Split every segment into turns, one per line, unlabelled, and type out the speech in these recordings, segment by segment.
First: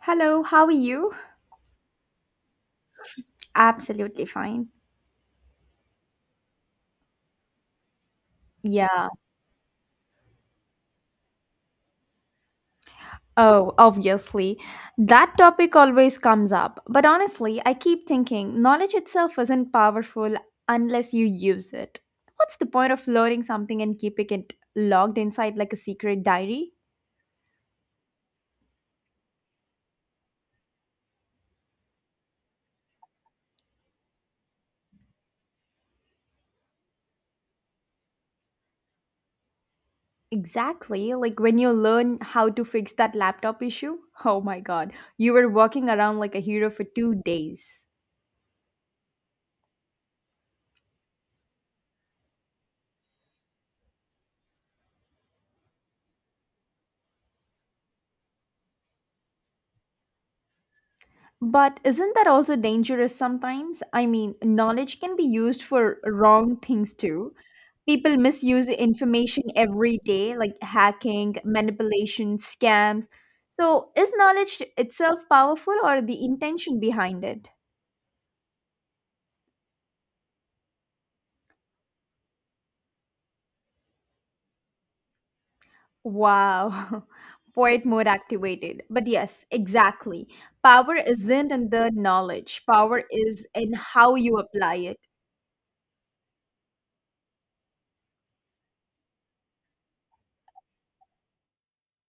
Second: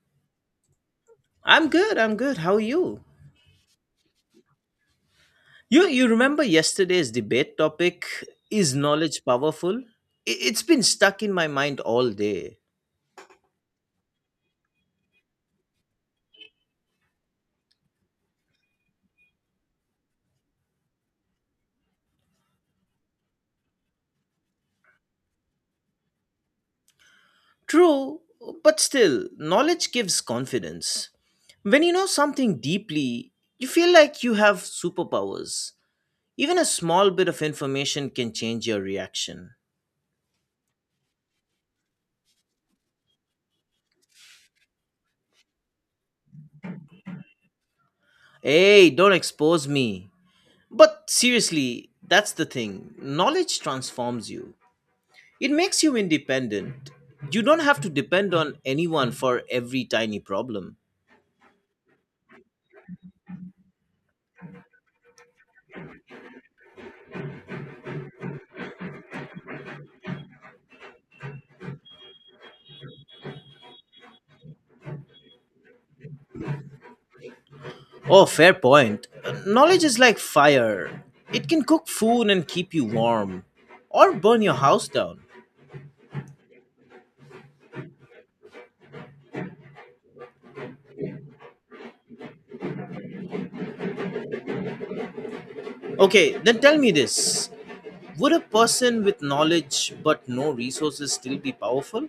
Hello, how are you?
I'm good. I'm good. How are you?
Absolutely fine.
You remember yesterday's debate topic is
Yeah.
knowledge powerful? It's been stuck in my mind all day.
Oh, obviously. That topic always comes up. But honestly, I keep thinking knowledge itself isn't powerful unless you use it. What's the point of learning something and keeping it logged inside like a secret diary?
True, but still, knowledge gives confidence. When you know something deeply, you feel like you have superpowers. Even a small bit of information can change your reaction.
Exactly. Like when you learn how to fix that laptop issue. Oh my god. You were walking around like a hero for 2 days.
Hey, don't expose me. But seriously, that's the thing. Knowledge transforms you. It makes you independent. You don't have to depend on anyone for every tiny problem.
But isn't that also dangerous sometimes? I mean, knowledge can be used for wrong things too. People misuse information every day, like hacking, manipulation, scams. So, is knowledge itself powerful or the intention behind it?
Oh, fair point. Knowledge is like fire. It can cook food and keep you warm, or burn your house down.
Wow. Poet mode activated. But yes, exactly. Power isn't in the knowledge, power is in how you apply it.
Okay, then tell me this. Would a person with knowledge but no resources still be powerful?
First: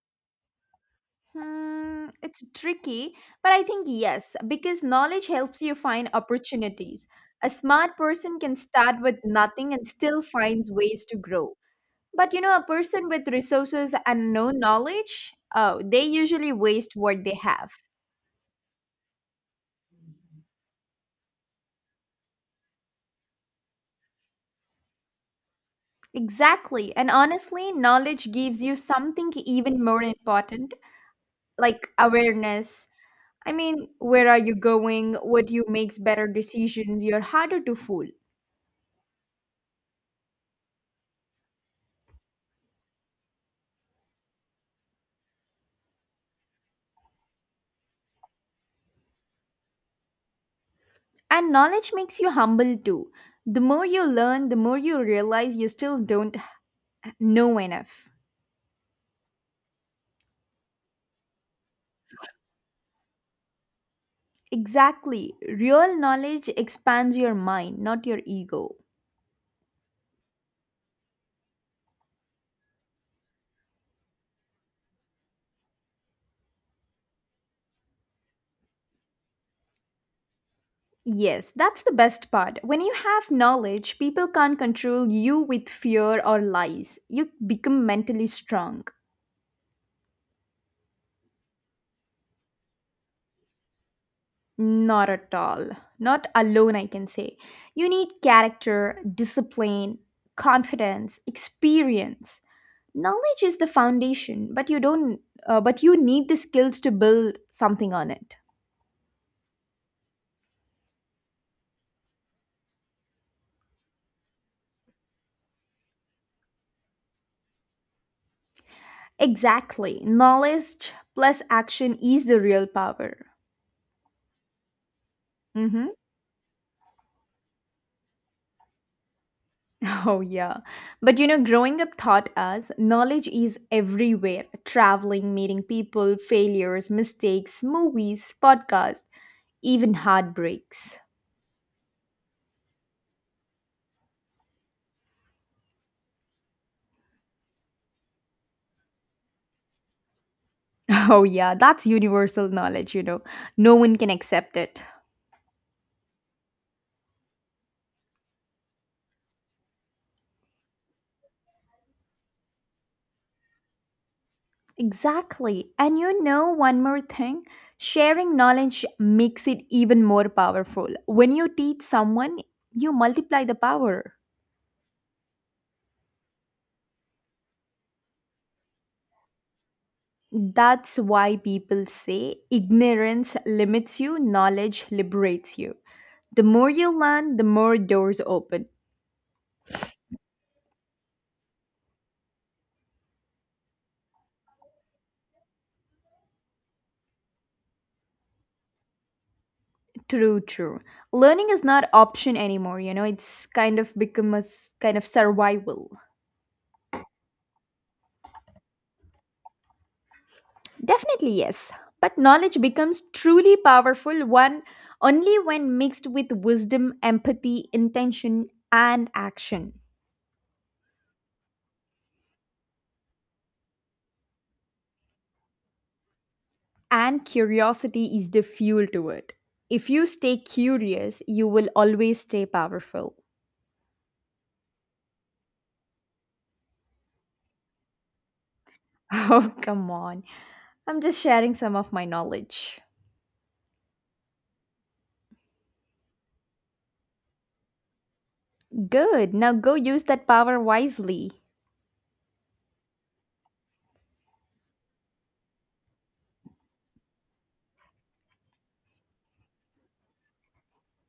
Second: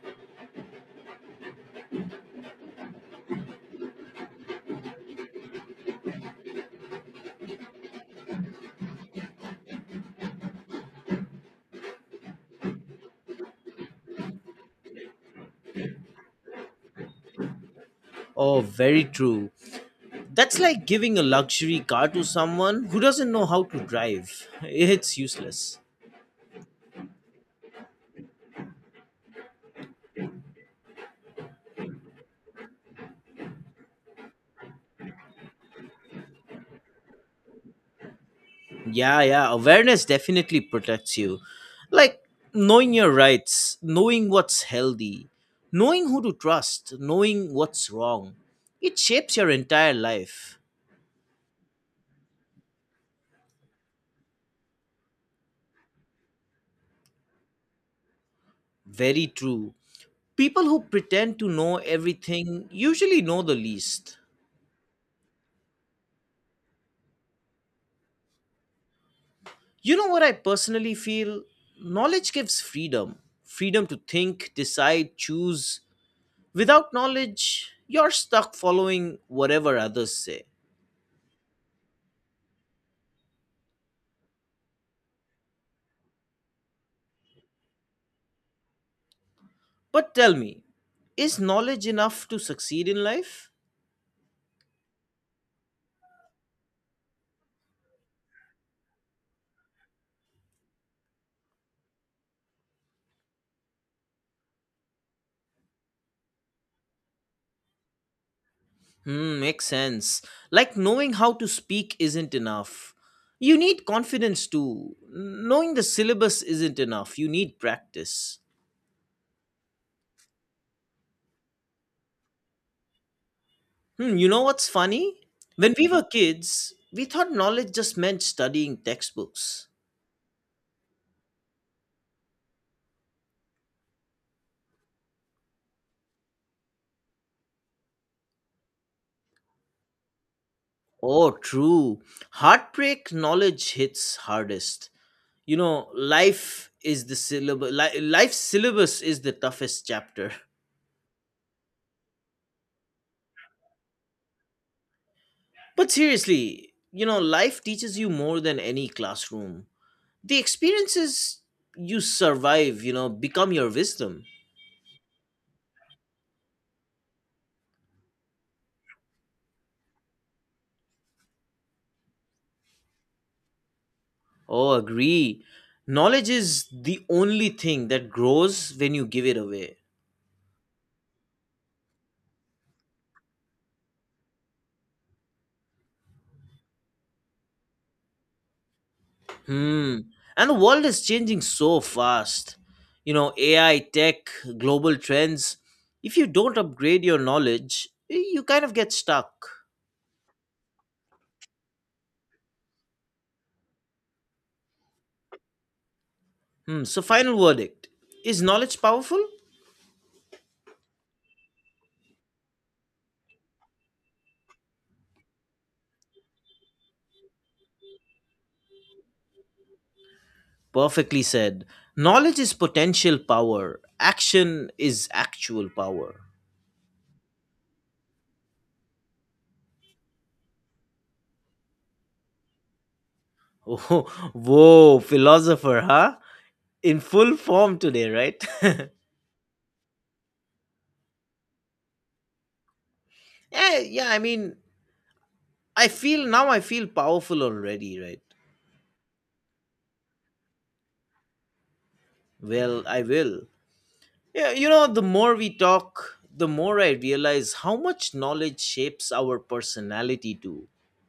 It's tricky, but I think yes, because knowledge helps you find opportunities. A smart person can start with nothing and still finds ways to grow. But a person with resources and no knowledge, oh, they usually waste what they have.
Oh, very true. That's like giving a luxury car to someone who doesn't know how to drive. It's useless.
Exactly. And honestly, knowledge gives you something even more important, like awareness. I mean, where are you going? What you makes better decisions? You're harder to fool.
Yeah, yeah. Awareness definitely protects you. Like knowing your rights, knowing what's healthy, knowing who to trust, knowing what's wrong. It shapes your entire life.
And knowledge makes you humble too. The more you learn, the more you realize you still don't know enough.
Very true. People who pretend to know everything usually know the least.
Exactly. Real knowledge expands your mind, not your ego.
You know what I personally feel? Knowledge gives freedom, freedom to think, decide, choose. Without knowledge, you're stuck following whatever others say.
Yes, that's the best part. When you have knowledge, people can't control you with fear or lies. You become mentally strong.
But tell me, is knowledge enough to succeed in life?
Not at all. Not alone, I can say. You need character, discipline, confidence, experience. Knowledge is the foundation, but you don't but you need the skills to build something on it.
Hmm, makes sense. Like knowing how to speak isn't enough. You need confidence too. Knowing the syllabus isn't enough. You need practice.
Exactly. Knowledge plus action is the real power.
Hmm, you know what's funny? When we
Mm-hmm.
were kids, we thought knowledge just meant studying textbooks.
Oh, yeah. But growing up taught us knowledge is everywhere traveling, meeting people, failures, mistakes, movies, podcasts, even heartbreaks.
Oh, true. Heartbreak knowledge hits hardest. Life is the syllabus. Life's syllabus is the toughest chapter.
Oh, yeah. That's universal knowledge. No one can accept it.
But seriously, life teaches you more than any classroom. The experiences you survive, become your wisdom.
Exactly. And one more thing sharing knowledge makes it even more powerful. When you teach someone, you multiply the power.
Oh, agree. Knowledge is the only thing that grows when you give it away.
That's why people say ignorance limits you, knowledge liberates you. The more you learn, the more doors open.
Hmm. And the world is changing so fast. AI, tech, global trends. If you don't upgrade your knowledge, you kind of get stuck.
True, true. Learning is not option anymore, it's kind of become kind of survival.
Hmm. So, final verdict is knowledge powerful?
Definitely yes, but knowledge becomes truly powerful one only when mixed with wisdom, empathy, intention and action.
Perfectly said. Knowledge is potential power, action is actual power.
And curiosity is the fuel to it. If you stay curious, you will always stay powerful.
Oh, whoa, philosopher, huh? In full form today, right?
Oh, come on. I'm just sharing some of my knowledge.
Yeah, yeah, I mean, I feel powerful already, right?
Good. Now go use that power wisely.
Well, I will. Yeah, the more we talk, the more I realize how much knowledge shapes our personality too.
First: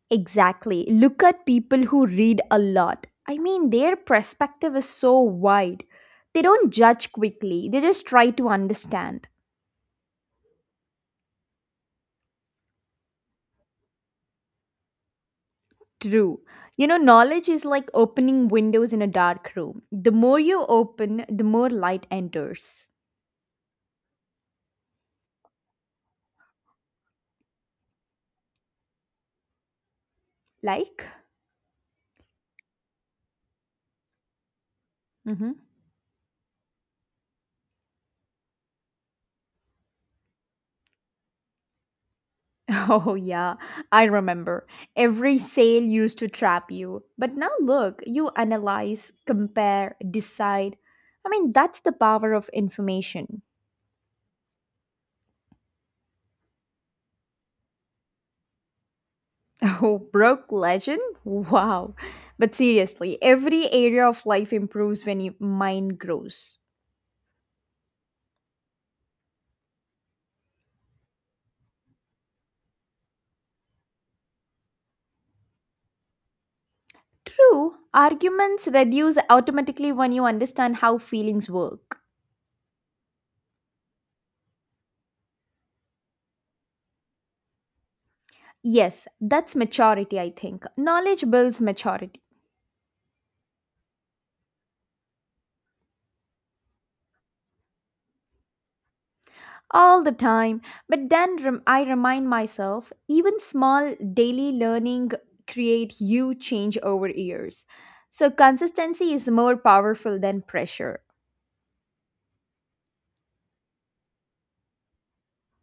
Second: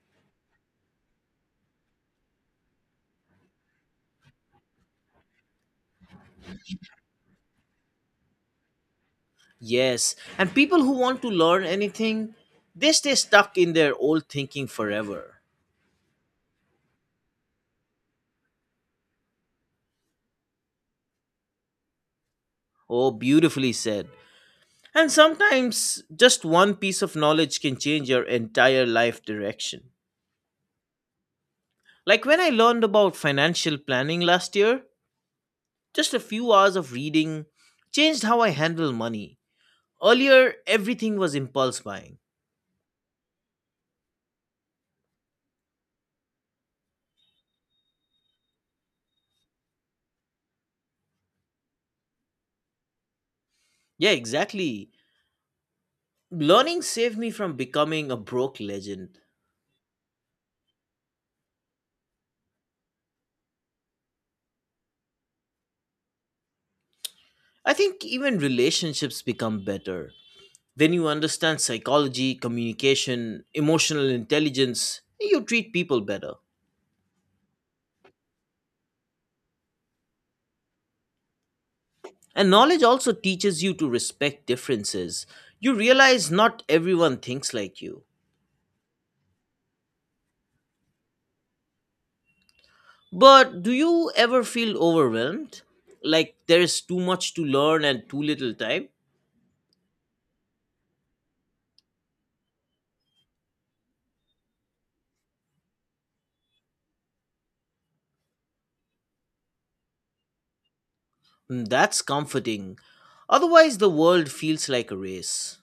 Exactly. Look at people who read a lot. I mean, their perspective is so wide. They don't judge quickly, they just try to understand.
Yes, and people who want to learn anything, they stay stuck in their old thinking forever.
True. Knowledge is like opening windows in a dark room. The more you open, the more light enters.
Oh, beautifully said. And sometimes just one piece of knowledge can change your entire life direction.
Like?
Like when I learned about financial planning last year,
Mhm.
just a few hours of reading changed how I handle money. Earlier, everything was impulse buying.
Oh, yeah, I remember. Every sale used to trap you. But now look, you analyze, compare, decide. I mean, that's the power of information.
Yeah, exactly. Learning saved me from becoming a broke legend.
Oh, broke legend? Wow. But seriously, every area of life improves when your mind grows.
I think even relationships become better. When you understand psychology, communication, emotional intelligence, you treat people better.
True, arguments reduce automatically when you understand how feelings work.
And knowledge also teaches you to respect differences. You realize not everyone thinks like you.
Yes, that's maturity, I think. Knowledge builds maturity.
But do you ever feel overwhelmed? Like there is too much to learn and too little time?
All the time. But then I remind myself, even small daily learning create huge change over years. So consistency is more powerful than pressure.
Mm, that's comforting. Otherwise, the world feels like a race.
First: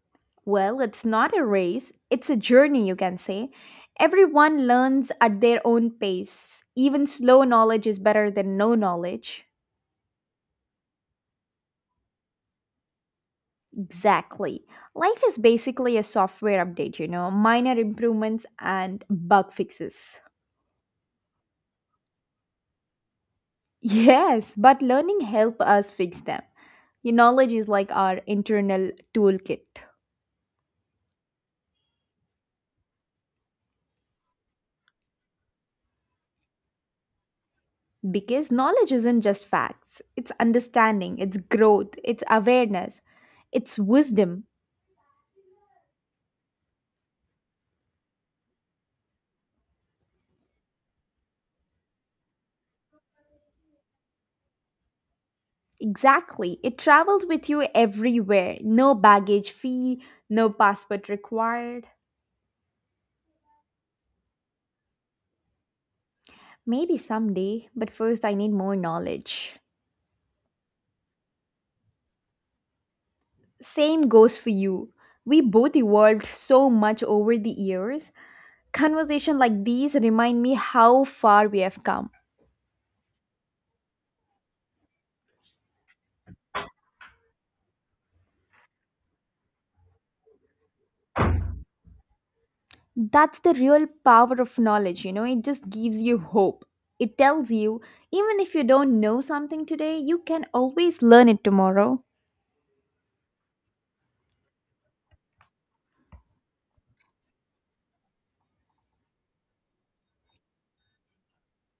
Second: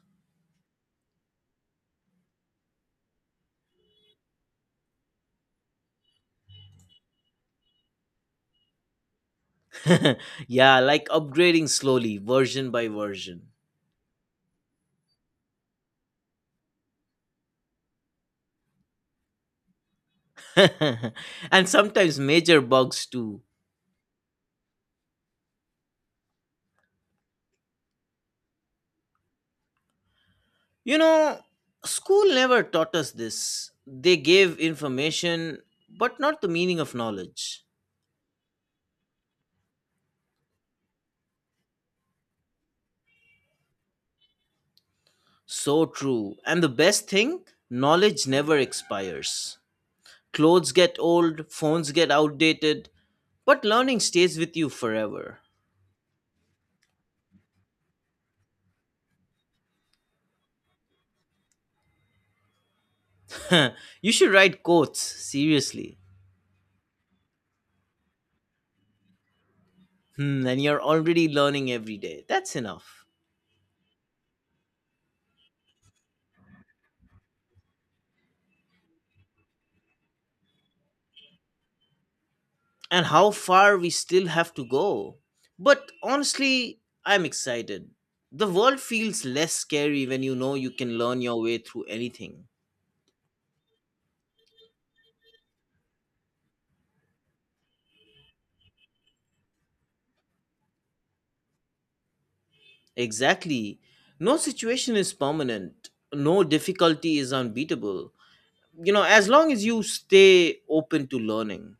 Well, it's not a race, it's a journey, you can say. Everyone learns at their own pace. Even slow knowledge is better than no knowledge.
Yeah, like upgrading slowly, version by version.
Exactly. Life is basically a software update, minor improvements and bug fixes.
And sometimes major bugs too.
Yes, but learning help us fix them. Your knowledge is like our internal toolkit
You know, School never taught us this. They gave information, but not the meaning of knowledge.
because knowledge isn't just facts. It's understanding, it's growth, it's awareness, it's wisdom.
So true. And the best thing, knowledge never expires. Clothes get old, phones get outdated, but learning stays with you forever.
Exactly. It travels with you everywhere. No baggage fee, no passport required.
You should write quotes, seriously.
Maybe someday, but first I need more knowledge.
Hmm, and you're already learning every day. That's enough.
Same goes for you. We both evolved so much over the years. Conversation like these remind me how far we have come.
And how far we still have to go. But honestly, I'm excited. The world feels less scary when you know you can learn your way through anything.
That's the real power of knowledge, it just gives you hope. It tells you, even if you don't know something today, you can always learn it tomorrow.
Exactly. No situation is permanent, no difficulty is unbeatable. As long as you stay open to learning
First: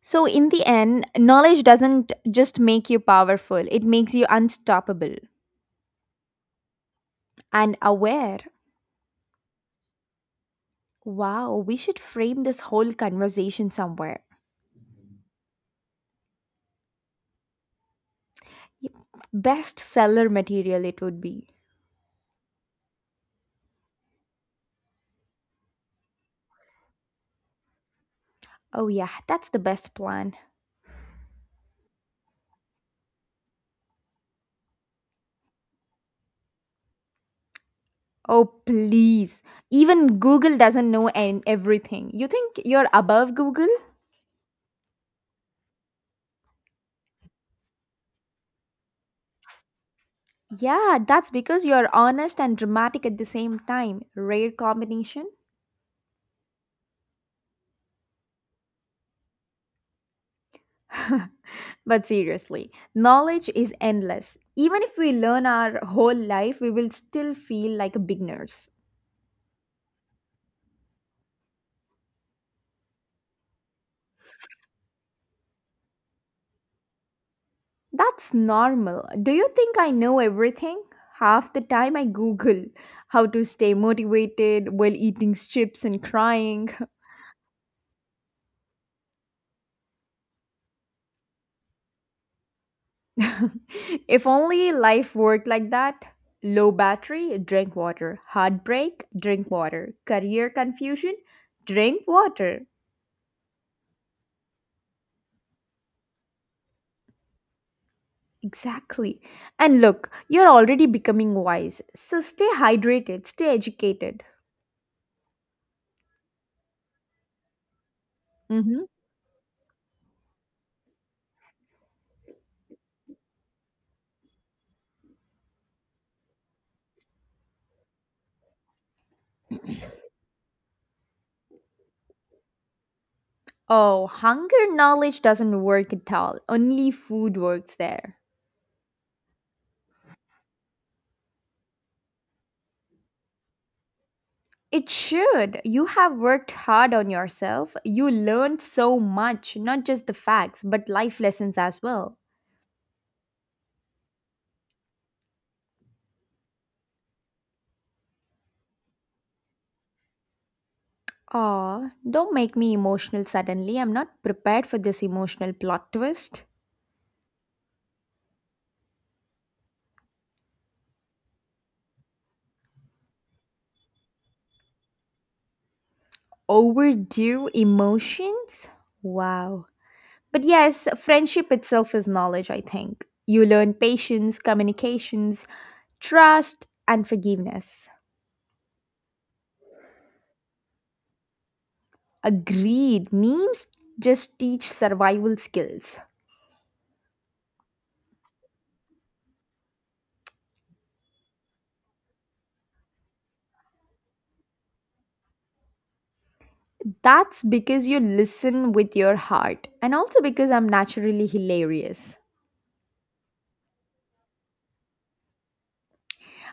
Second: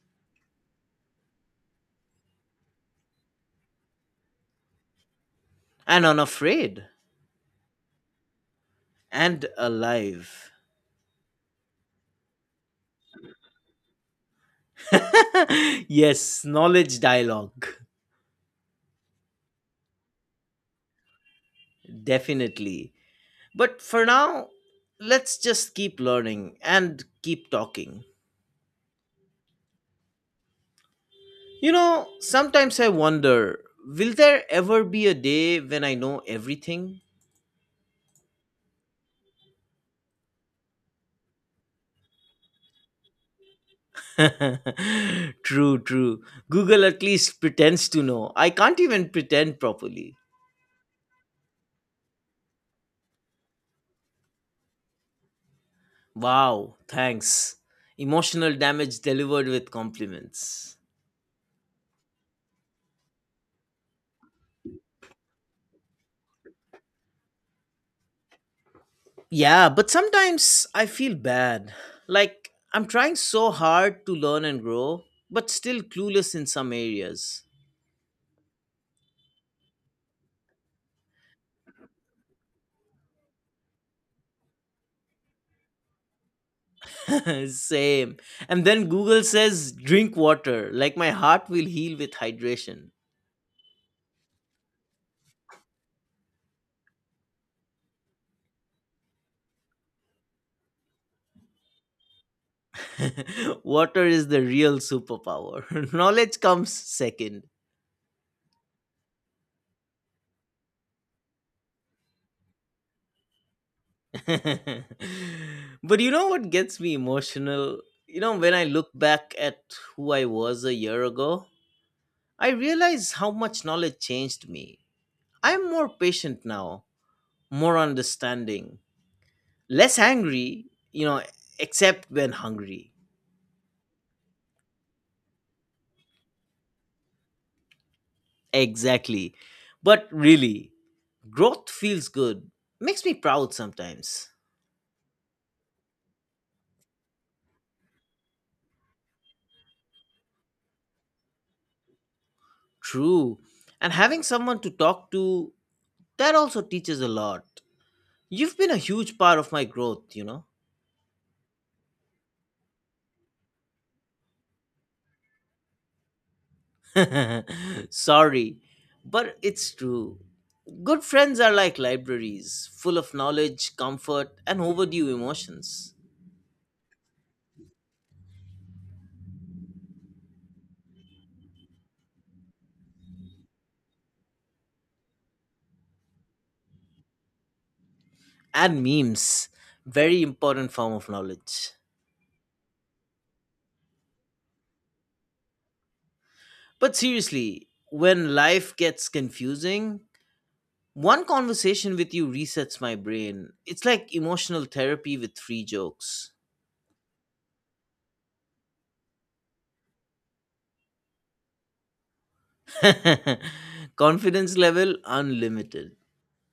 So, in the end, knowledge doesn't just make you powerful, it makes you unstoppable
and unafraid
and aware.
and alive.
Wow, we should frame this whole conversation somewhere.
Yes, knowledge dialogue.
Best seller material, it would be.
Definitely. But for now, let's just keep learning and keep talking.
Oh, yeah, that's the best plan.
Sometimes I wonder will there ever be a day when I know everything?
Oh, please. Even Google doesn't know everything. You think you're above Google?
True, true. Google at least pretends to know. I can't even pretend properly.
Yeah, that's because you're honest and dramatic at the same time. Rare combination.
Wow, thanks. Emotional damage delivered with compliments.
But seriously, knowledge is endless. Even if we learn our whole life, we will still feel like beginners.
Yeah, but sometimes I feel bad. Like, I'm trying so hard to learn and grow, but still clueless in some areas.
That's normal. Do you think I know everything? Half the time I Google how to stay motivated while eating chips and crying.
Same. And then Google says drink water, like my heart will heal with hydration.
If only life worked like that. Low battery, drink water. Heartbreak, drink water. Career confusion, drink water.
Water is the real superpower. Knowledge comes second.
Exactly. And look, you're already becoming wise. So stay hydrated, stay educated.
But you know what gets me emotional? When I
Hmm.
look back at who I was a year ago, I realize how much knowledge changed me. I'm more patient now, more understanding, less angry, you know, except when hungry.
Oh, hunger knowledge doesn't work at all. Only food works there.
Exactly. But really, growth feels good. Makes me proud sometimes.
It should. You have worked hard on yourself. You learned so much, not just the facts, but life lessons as well.
True. And having someone to talk to, that also teaches a lot. You've been a huge part of my growth, you know?
Aw, don't make me emotional suddenly. I'm not prepared for this emotional plot twist.
Sorry, but it's true. Good friends are like libraries, full of knowledge, comfort, and overdue emotions.
Overdue emotions? Wow. But yes, friendship itself is knowledge, I think. You learn patience, communications, trust, and forgiveness.
And memes. Very important form of knowledge.
Agreed. Memes just teach survival skills.
But seriously, when life gets confusing, one conversation with you resets my brain. It's like emotional therapy with free jokes.
That's because you listen with your heart, and also because I'm naturally hilarious.
Confidence level unlimited.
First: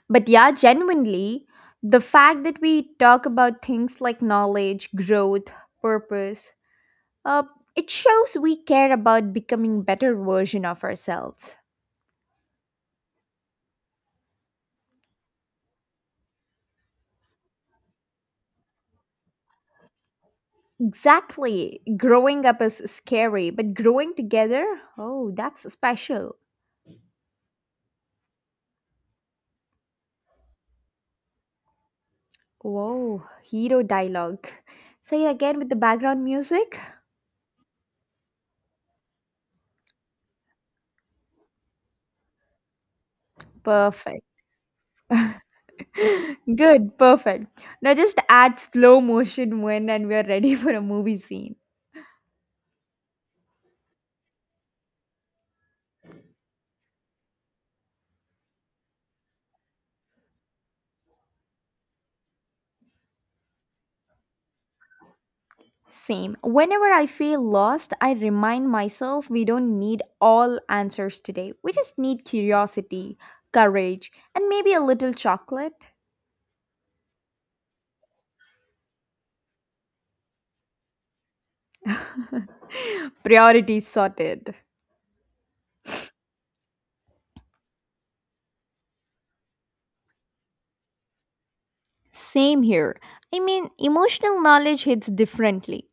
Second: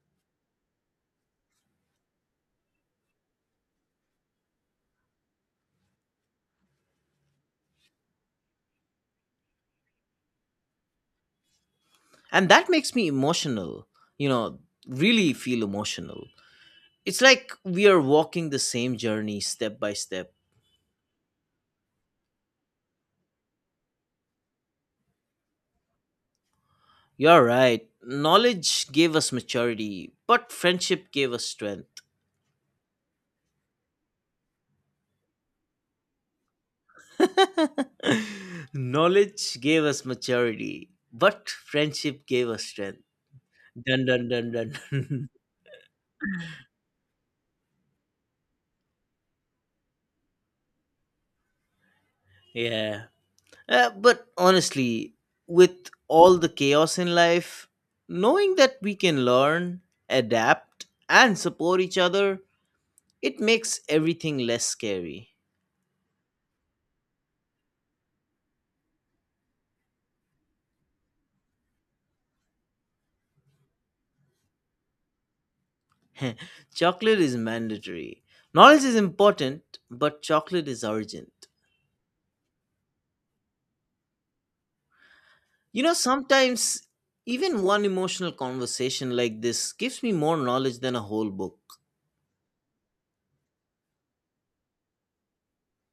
But yeah, genuinely, the fact that we talk about things like knowledge, growth, purpose, uh, it shows we care about becoming better version of ourselves.
And that makes me emotional, you know, really feel emotional. It's like we are walking the same journey step by step.
Exactly. Growing up is scary, but growing together, oh, that's special.
You're right. Knowledge gave us maturity, but friendship gave us strength.
Whoa, hero dialogue. Say it again with the background music.
Knowledge gave us maturity, but friendship gave us strength. Dun
Perfect.
dun dun dun.
Good, perfect. Now just add slow motion when and we're ready for a movie scene.
Yeah. But honestly, with all the chaos in life, knowing that we can learn, adapt, and support each other, it makes everything less scary.
Same. Whenever I feel lost, I remind myself we don't need all answers today. We just need curiosity, courage, and maybe a little chocolate.
Chocolate is mandatory. Knowledge is important, but chocolate is urgent.
Priorities sorted.
Sometimes even one emotional conversation like this gives me more knowledge than a whole book.
Same here. I mean, emotional knowledge hits differently.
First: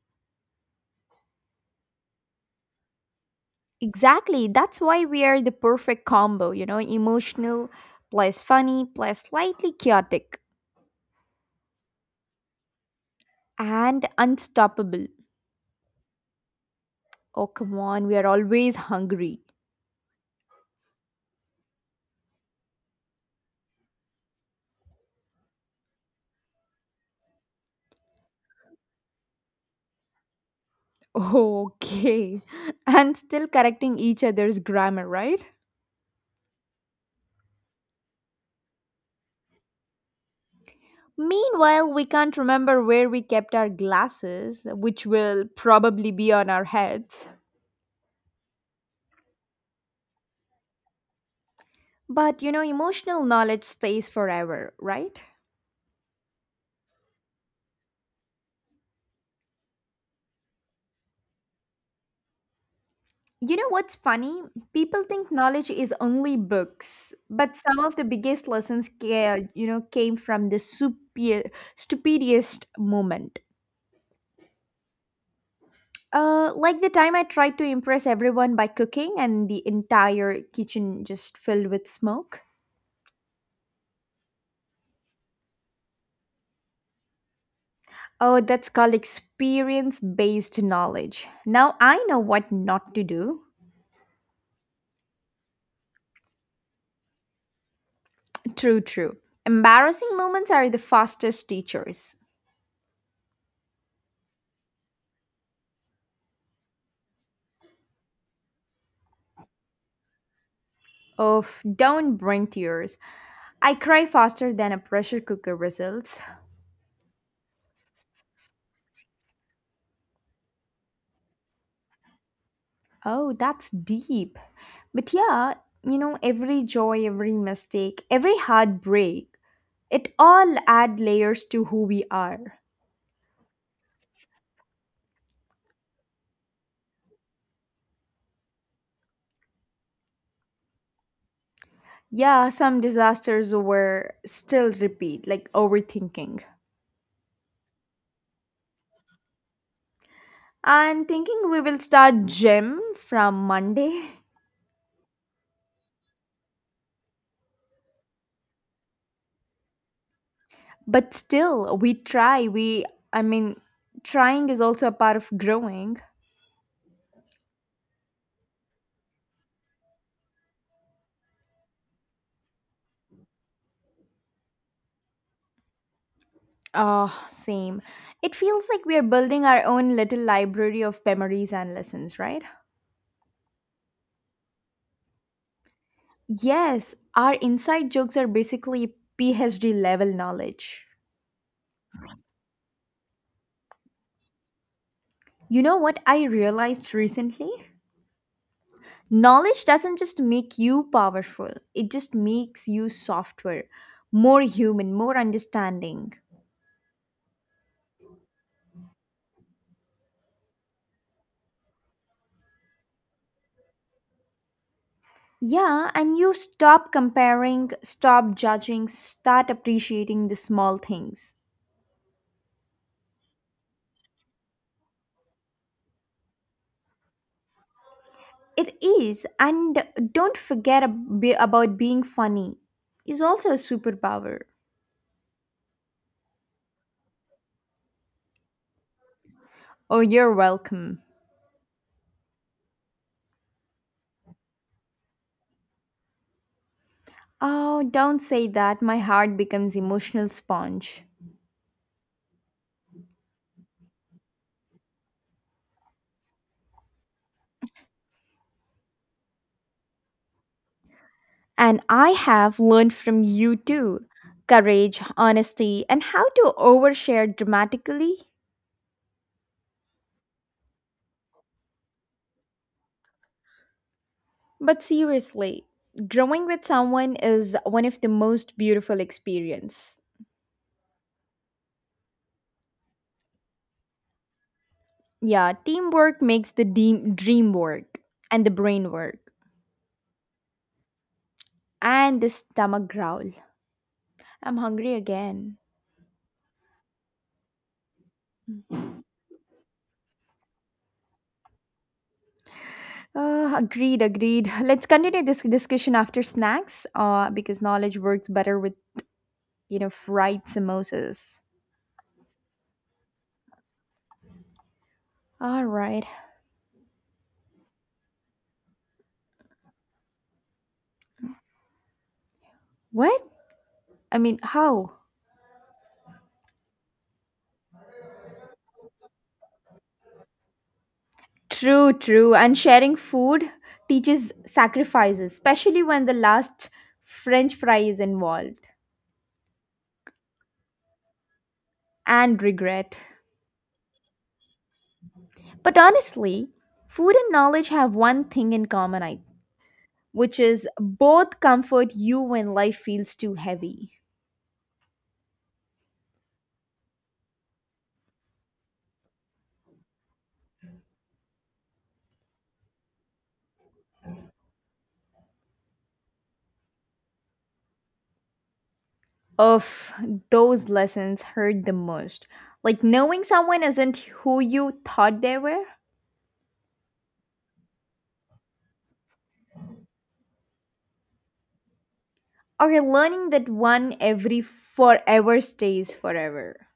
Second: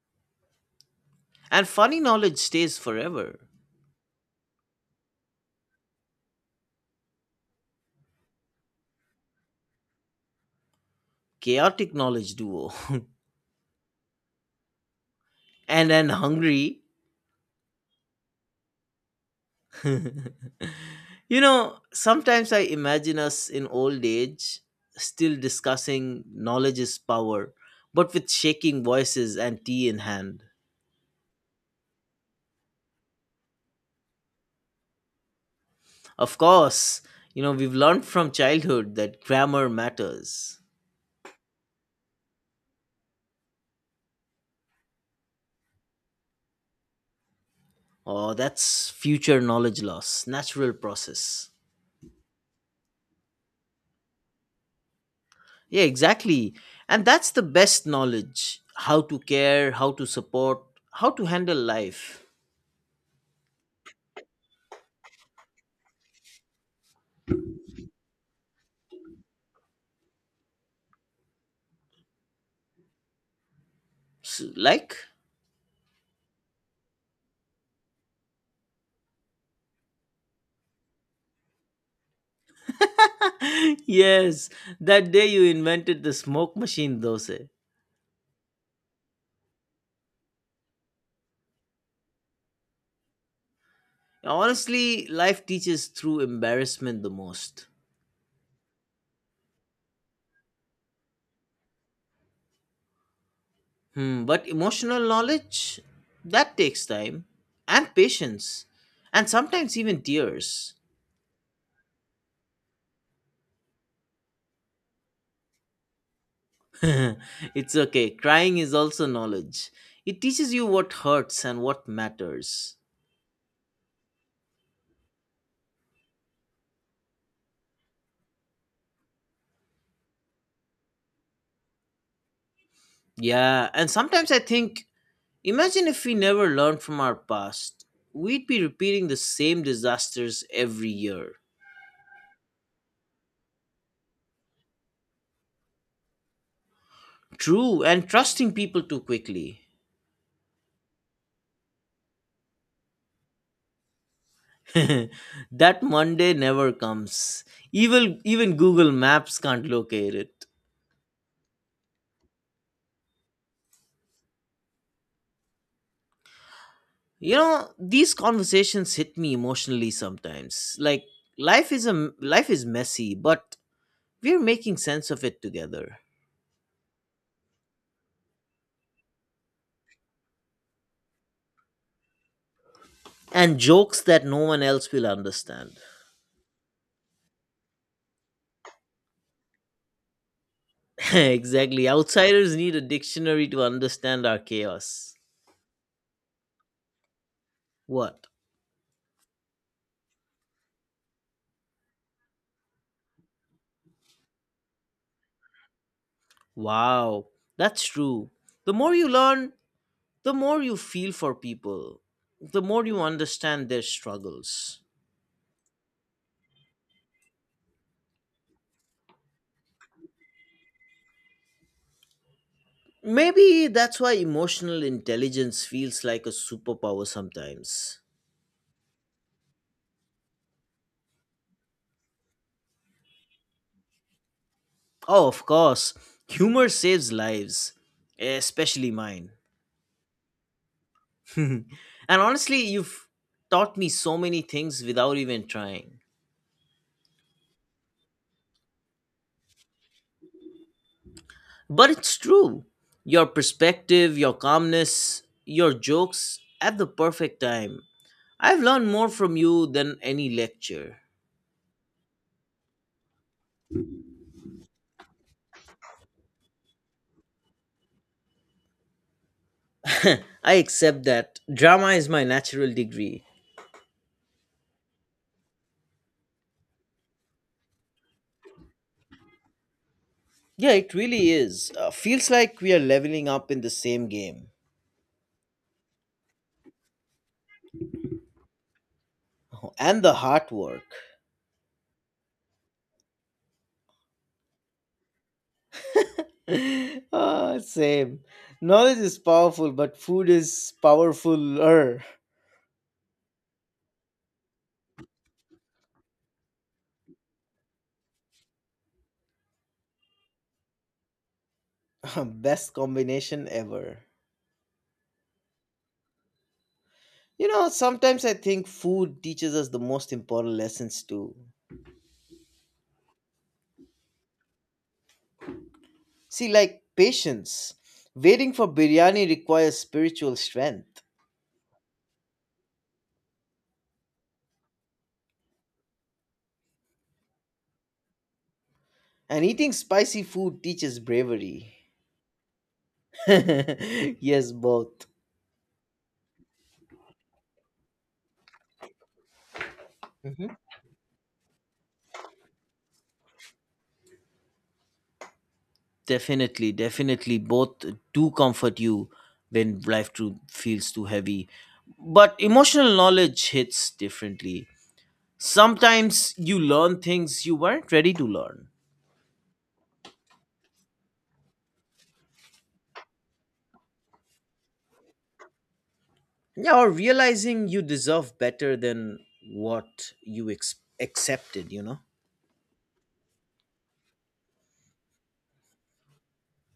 And funny knowledge stays forever.
Exactly. That's why we are the perfect combo, emotional plus funny plus slightly chaotic
Chaotic knowledge duo.
and unstoppable.
And then hungry.
Oh, come on, we are always hungry.
Sometimes I imagine us in old age still discussing knowledge is power, but with shaking voices and tea in hand.
Okay. And still correcting each other's grammar, right?
Of course, we've learned from childhood that grammar matters.
Meanwhile, we can't remember where we kept our glasses, which will probably be on our heads.
Oh, that's future knowledge loss, natural process.
But you know, emotional knowledge stays forever, right?
Yeah, exactly. And that's the best knowledge how to care, how to support, how to handle life.
You know what's funny? People think knowledge is only books, but some of the biggest lessons came from the stupidest moment.
S Like?
Like the time I tried to impress everyone by cooking, and the entire kitchen just filled with smoke.
Yes, that day you invented the smoke machine dosa.
Oh, that's called experience-based knowledge. Now I know what not to do.
Honestly, life teaches through embarrassment the most.
True, true. Embarrassing moments are the fastest teachers.
Hmm, but emotional knowledge, that takes time and patience, and sometimes even tears.
Oh, don't bring tears. I cry faster than a pressure cooker whistles.
It's okay, crying is also knowledge. It teaches you what hurts and what matters.
Oh, that's deep. But yeah, every joy, every mistake, every heartbreak, it all add layers to who we are.
Yeah, and sometimes I think imagine if we never learned from our past, we'd be repeating the same disasters every year.
Yeah, some disasters were still repeat, like overthinking.
True, and trusting people too quickly.
And thinking we will start gym from Monday.
That Monday never comes. Even Google Maps can't locate it.
But still, we try. We, I mean, trying is also a part of growing.
These conversations hit me emotionally sometimes. Like life is messy, but we're making sense of it together.
Oh, same. It feels like we are building our own little library of memories and lessons, right?
And jokes that no one else will understand.
Yes, our inside jokes are basically PhD level knowledge.
Exactly. Outsiders need a dictionary to understand our chaos.
You know what I realized recently?
What?
Knowledge doesn't just make you powerful, it just makes you software, more human, more understanding.
Wow, that's true. The more you learn, the more you feel for people, the more you understand their struggles.
Yeah, and you stop comparing, stop judging, start appreciating the small things.
Maybe that's why emotional intelligence feels like a superpower sometimes.
It is, and don't forget about being funny. Is also a superpower.
Oh, of course, humor saves lives, especially mine.
Oh, you're welcome.
And honestly, you've taught me so many things without even trying.
Oh, don't say that. My heart becomes emotional sponge.
But it's true. Your perspective, your calmness, your jokes at the perfect time. I've learned more from you than any lecture.
And I have learned from you too courage, honesty, and how to overshare dramatically.
I accept that drama is my natural degree.
But seriously, growing with someone is one of the most beautiful experience.
Yeah, it really is. Feels like we are leveling up in the same game.
Yeah, teamwork makes the dream work and the brain work.
And the hard work.
And this stomach growl. I'm hungry again.
Ah, same. Knowledge is powerful, but food is powerfuler.
Agreed, agreed. Let's continue this discussion after snacks, because knowledge works better with, fried samosas.
Best combination ever.
All right.
Sometimes I think food teaches us the most important lessons too.
What? I mean, how?
See, like patience. Waiting for biryani requires spiritual strength,
True, true. And sharing food teaches sacrifices, especially when the last French fry is involved
and eating spicy food teaches bravery.
and regret.
Yes, both.
But honestly, food and knowledge have one thing in common, I which is both comfort you when life feels too heavy.
Definitely, definitely. Both do comfort you when life too feels too heavy. But emotional knowledge hits differently. Sometimes you learn things you weren't ready to learn.
Of those lessons hurt the most. Like knowing someone isn't who you thought they were,
Yeah, or realizing you deserve better than what you accepted, you know?
or learning that one every forever stays forever.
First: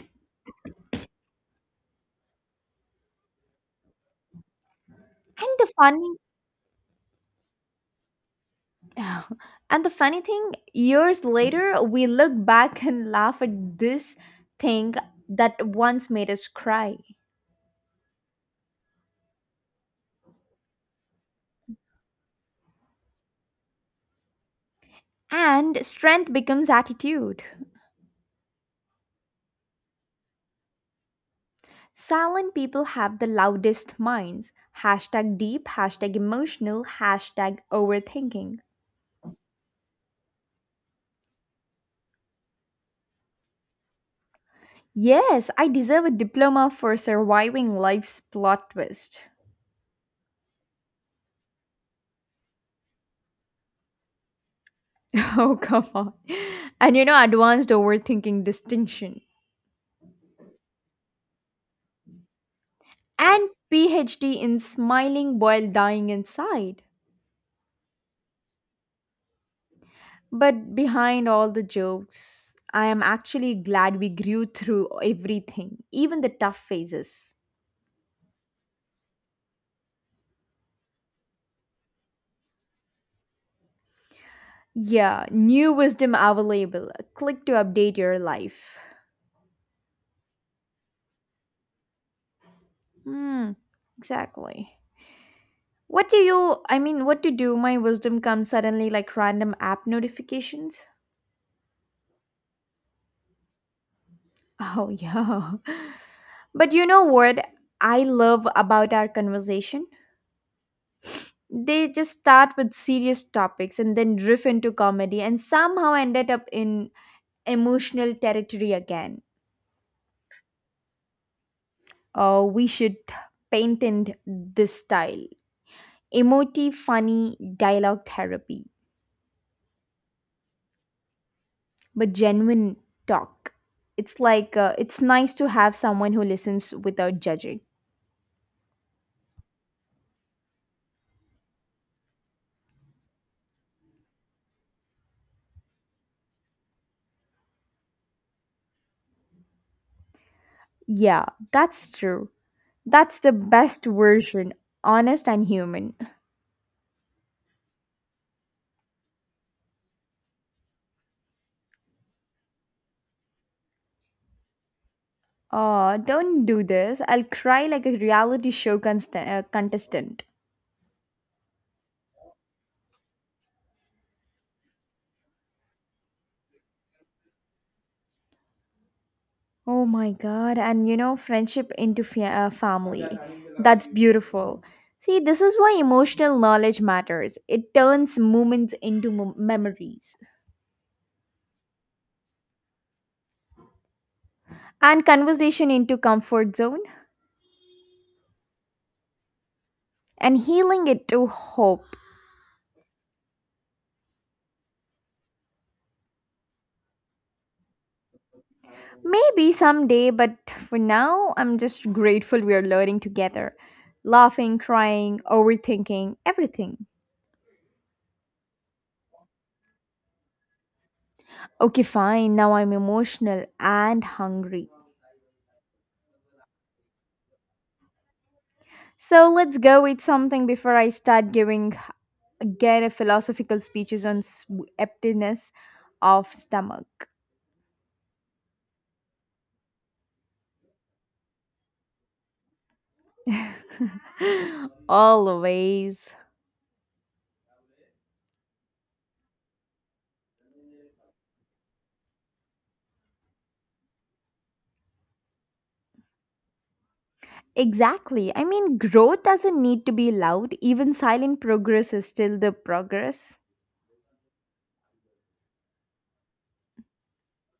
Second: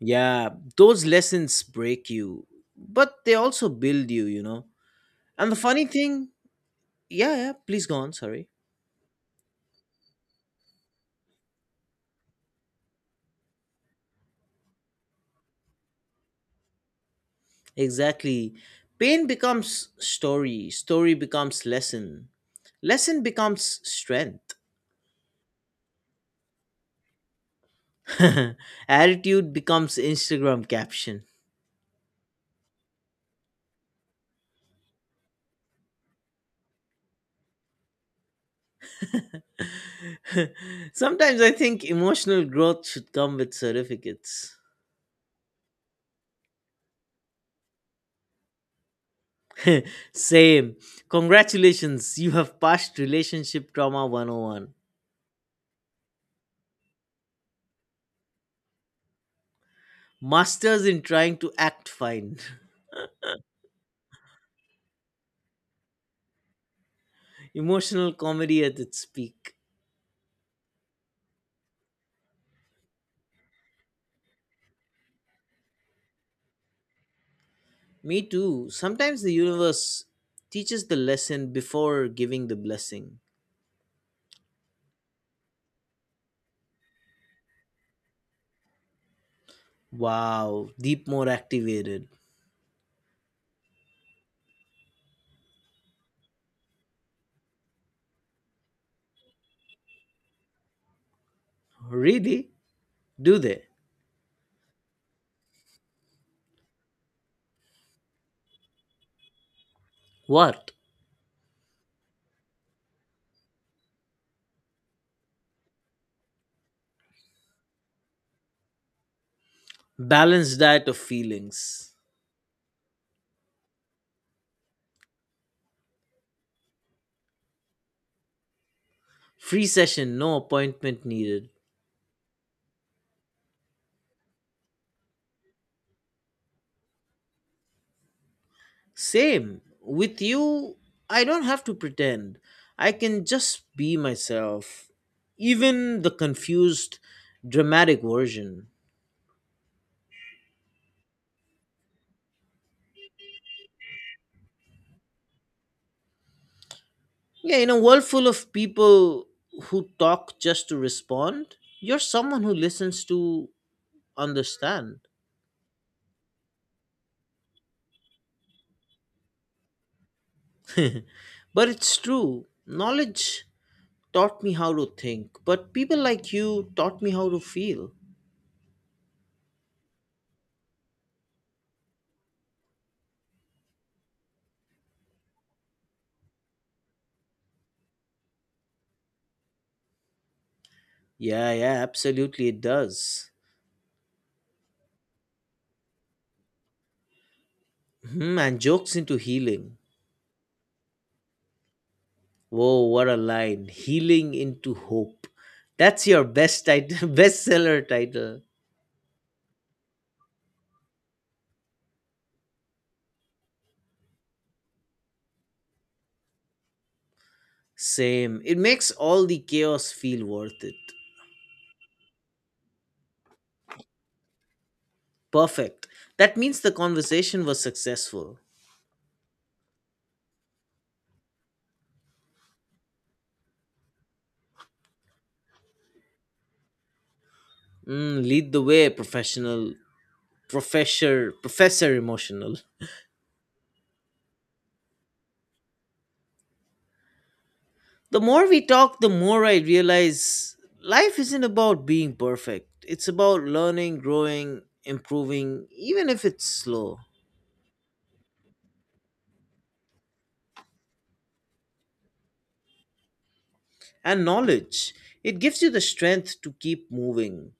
Yeah, those lessons break you, but they also build you, you know?
And
And the
the
funny
funny
thing, yeah, yeah, please go on, sorry.
and the funny thing, years later we look back and laugh at this thing that once made us cry.
Exactly. Pain becomes story, story becomes lesson, lesson becomes strength.
And strength becomes attitude.
Attitude becomes Instagram caption.
Silent people have the loudest minds. Hashtag deep, hashtag emotional, hashtag overthinking.
Sometimes I think emotional growth should come with certificates.
Yes, I deserve a diploma for surviving life's plot twist.
Same. Congratulations, you have passed Relationship Trauma 101.
Oh, come on. And you know, advanced overthinking distinction.
Masters in trying to act fine.
And PhD in smiling while dying inside.
Emotional comedy at its peak.
But behind all the jokes, I am actually glad we grew through everything, even the tough phases.
Me too. Sometimes the universe teaches the lesson before giving the blessing.
Yeah, new wisdom available. Click to update your life.
Wow, deep more activated.
Hmm, exactly. What do you, I mean, what to do? My wisdom comes suddenly like random app notifications.
Really? Do they?
Oh, yeah. But you know what I love about our conversation?
What?
They just start with serious topics and then drift into comedy and somehow ended up in emotional territory again.
Balanced diet of feelings.
Oh, we should patent this style, emotive, funny dialogue therapy,
Free session, no appointment needed.
but genuine talk. It's like it's nice to have someone who listens without judging.
Same. With you, I don't have to pretend. I can just be myself. Even the confused, dramatic version.
Yeah, that's true. That's the best version, honest and human.
Yeah, in a world full of people who talk just to respond, you're someone who listens to understand.
Oh, don't do this. I'll cry like a reality show contestant.
But it's true, knowledge taught me how to think, but people like you taught me how to feel.
Oh my god, and friendship into family. That's beautiful. See, this is why emotional knowledge matters. It turns moments into memories.
Yeah, yeah, absolutely, it does.
And conversation into comfort zone
Hmm, and jokes into healing.
and healing it to hope.
Whoa, what a line! Healing into hope. That's your best title, bestseller title.
Maybe someday, but for now, I'm just grateful we are learning together. Laughing, crying, overthinking, everything.
Same. It makes all the chaos feel worth it.
Okay, fine, now I'm emotional and hungry.
Perfect. That means the conversation was successful.
So let's go with something before I start giving again a philosophical speeches on emptiness of stomach.
Mm, lead the way, professor emotional.
Always.
The more we talk, the more I realize life isn't about being perfect. It's about learning, growing, improving, even if it's slow.
Exactly. I mean, growth doesn't need to be loud, even silent progress is still the progress.
And knowledge, it gives you the strength to keep moving,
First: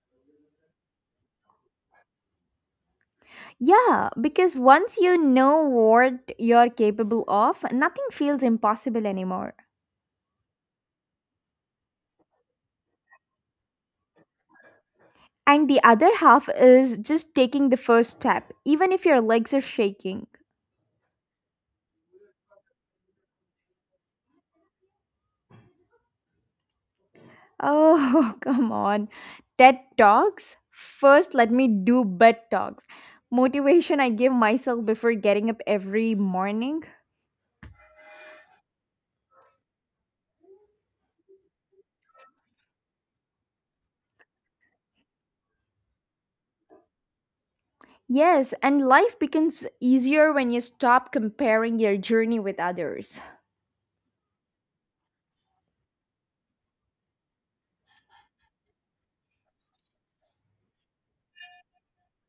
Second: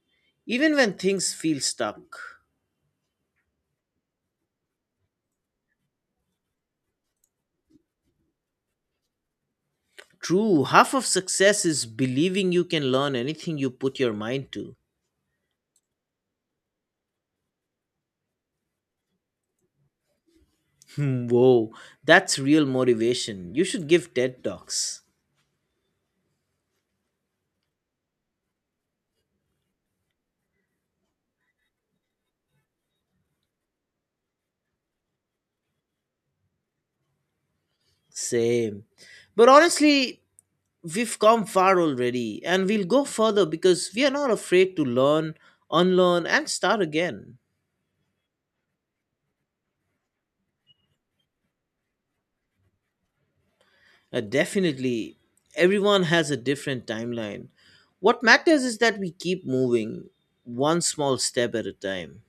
even when things feel stuck.
Yeah, because once you know what you're capable of, nothing feels impossible anymore.
True, half of success is believing you can learn anything you put your mind to.
And the other half is just taking the first step, even if your legs are shaking.
Hmm, whoa, that's real motivation. You should give TED Talks.
Oh, come on. TED Talks? First, let me do bed talks. Motivation I give myself before getting up every morning.
Same. But honestly, we've come far already and we'll go further because we are not afraid to learn, unlearn, and start again.
Yes, and life becomes easier when you stop comparing your journey with others.
Definitely, everyone has a different timeline. What matters is that we keep moving one small step at a time.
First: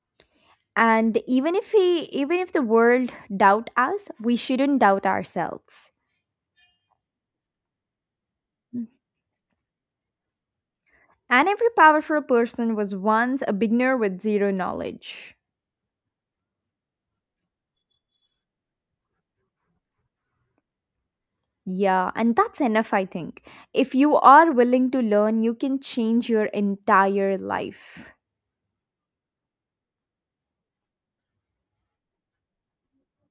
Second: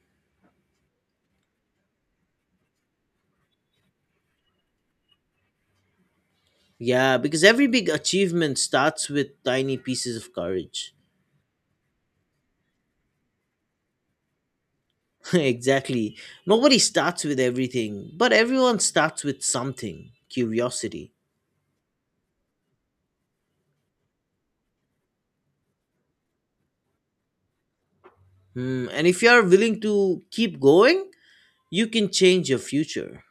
And even if the world doubt us, we shouldn't doubt ourselves.
Yeah, because every big achievement starts with tiny pieces of courage.
And every powerful person was once a beginner with zero knowledge.
Exactly. Nobody starts with everything, but everyone starts with something curiosity.
Yeah, and that's enough, I think. If you are willing to learn, you can change your entire life.
Hmm, and if you are willing to keep going, you can change your future.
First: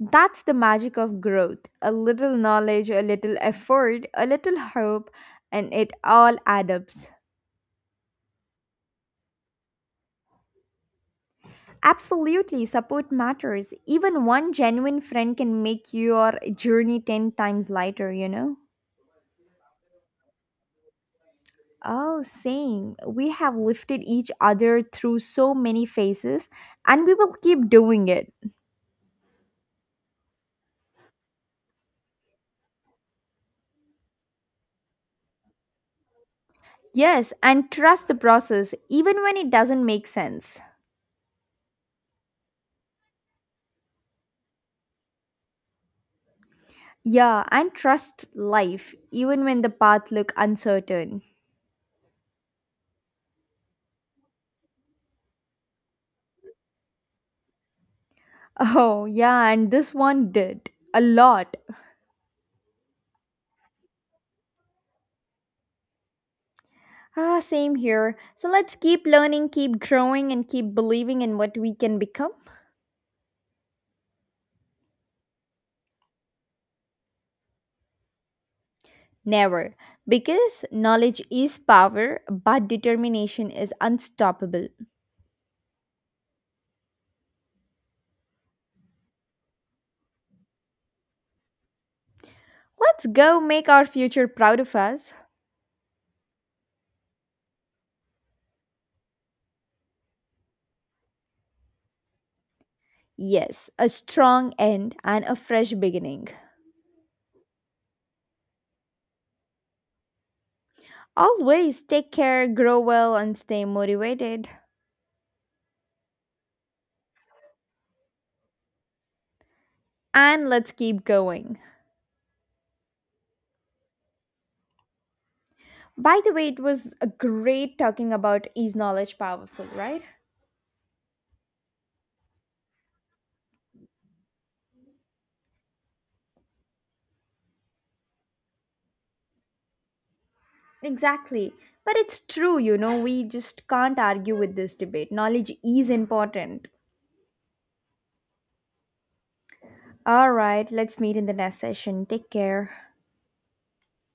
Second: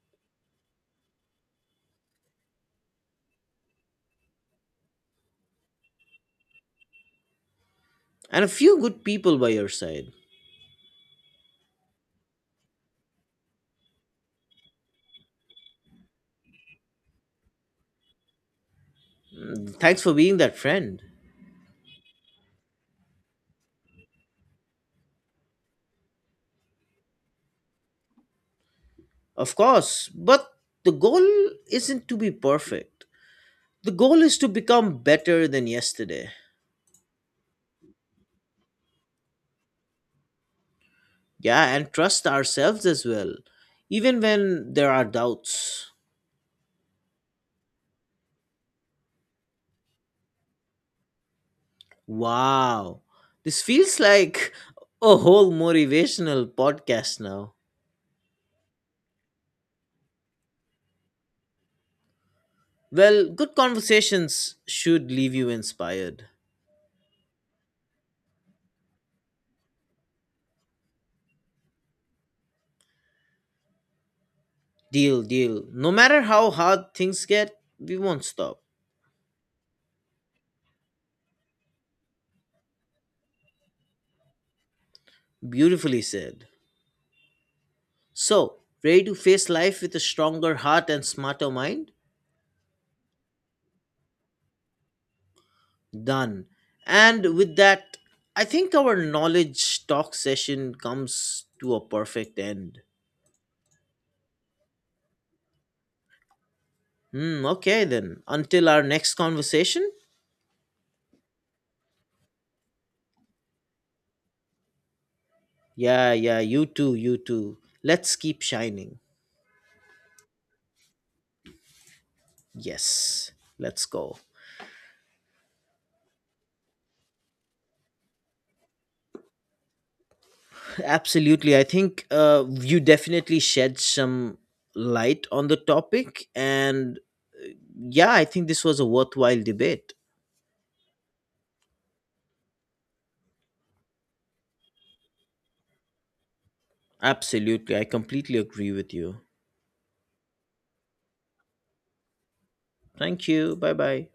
That's the magic of growth. A little knowledge, a little effort, a little hope, and it all adds up.
And a few good people by your side.
Absolutely, support matters. Even one genuine friend can make your journey 10 times lighter, you know?
Hmm, thanks for being that friend.
Oh, same. We have lifted each other through so many phases and we will keep doing it.
Of course, but the goal isn't to be perfect. The goal is to become better than yesterday.
Yes, and trust the process, even when it doesn't make sense.
Yeah, and trust ourselves as well, even when there are doubts.
Yeah, and trust life, even when the path look uncertain.
Wow. This feels like a whole motivational podcast now.
Oh, yeah, and this one did. A lot.
Well, good conversations should leave you inspired.
Ah, same here. So let's keep learning, keep growing, and keep believing in what we can become.
Deal, deal. No matter how hard things get, we won't stop.
Never. Because knowledge is power, but determination is unstoppable.
Beautifully said. So, ready to face life with a stronger heart and smarter mind?
Let's go make our future proud of us.
Done. And with that, I think our knowledge talk session comes to a perfect end.
Yes, a strong end and a fresh beginning.
Hmm, okay then. Until our next conversation,
Always take care, grow well, and stay motivated.
yeah, yeah, you too, you too. Let's keep shining.
And let's keep going.
Yes, let's go.
By the way, it was a great talking about is knowledge powerful, right?
Absolutely. I think you definitely shed some light on the topic. And yeah, I think this was a worthwhile debate.
Exactly. But it's true, you know, we just can't argue with this debate. Knowledge is important.
Absolutely. I completely agree with you.
All right, let's meet in the next session. Take care.
Thank you. Bye bye.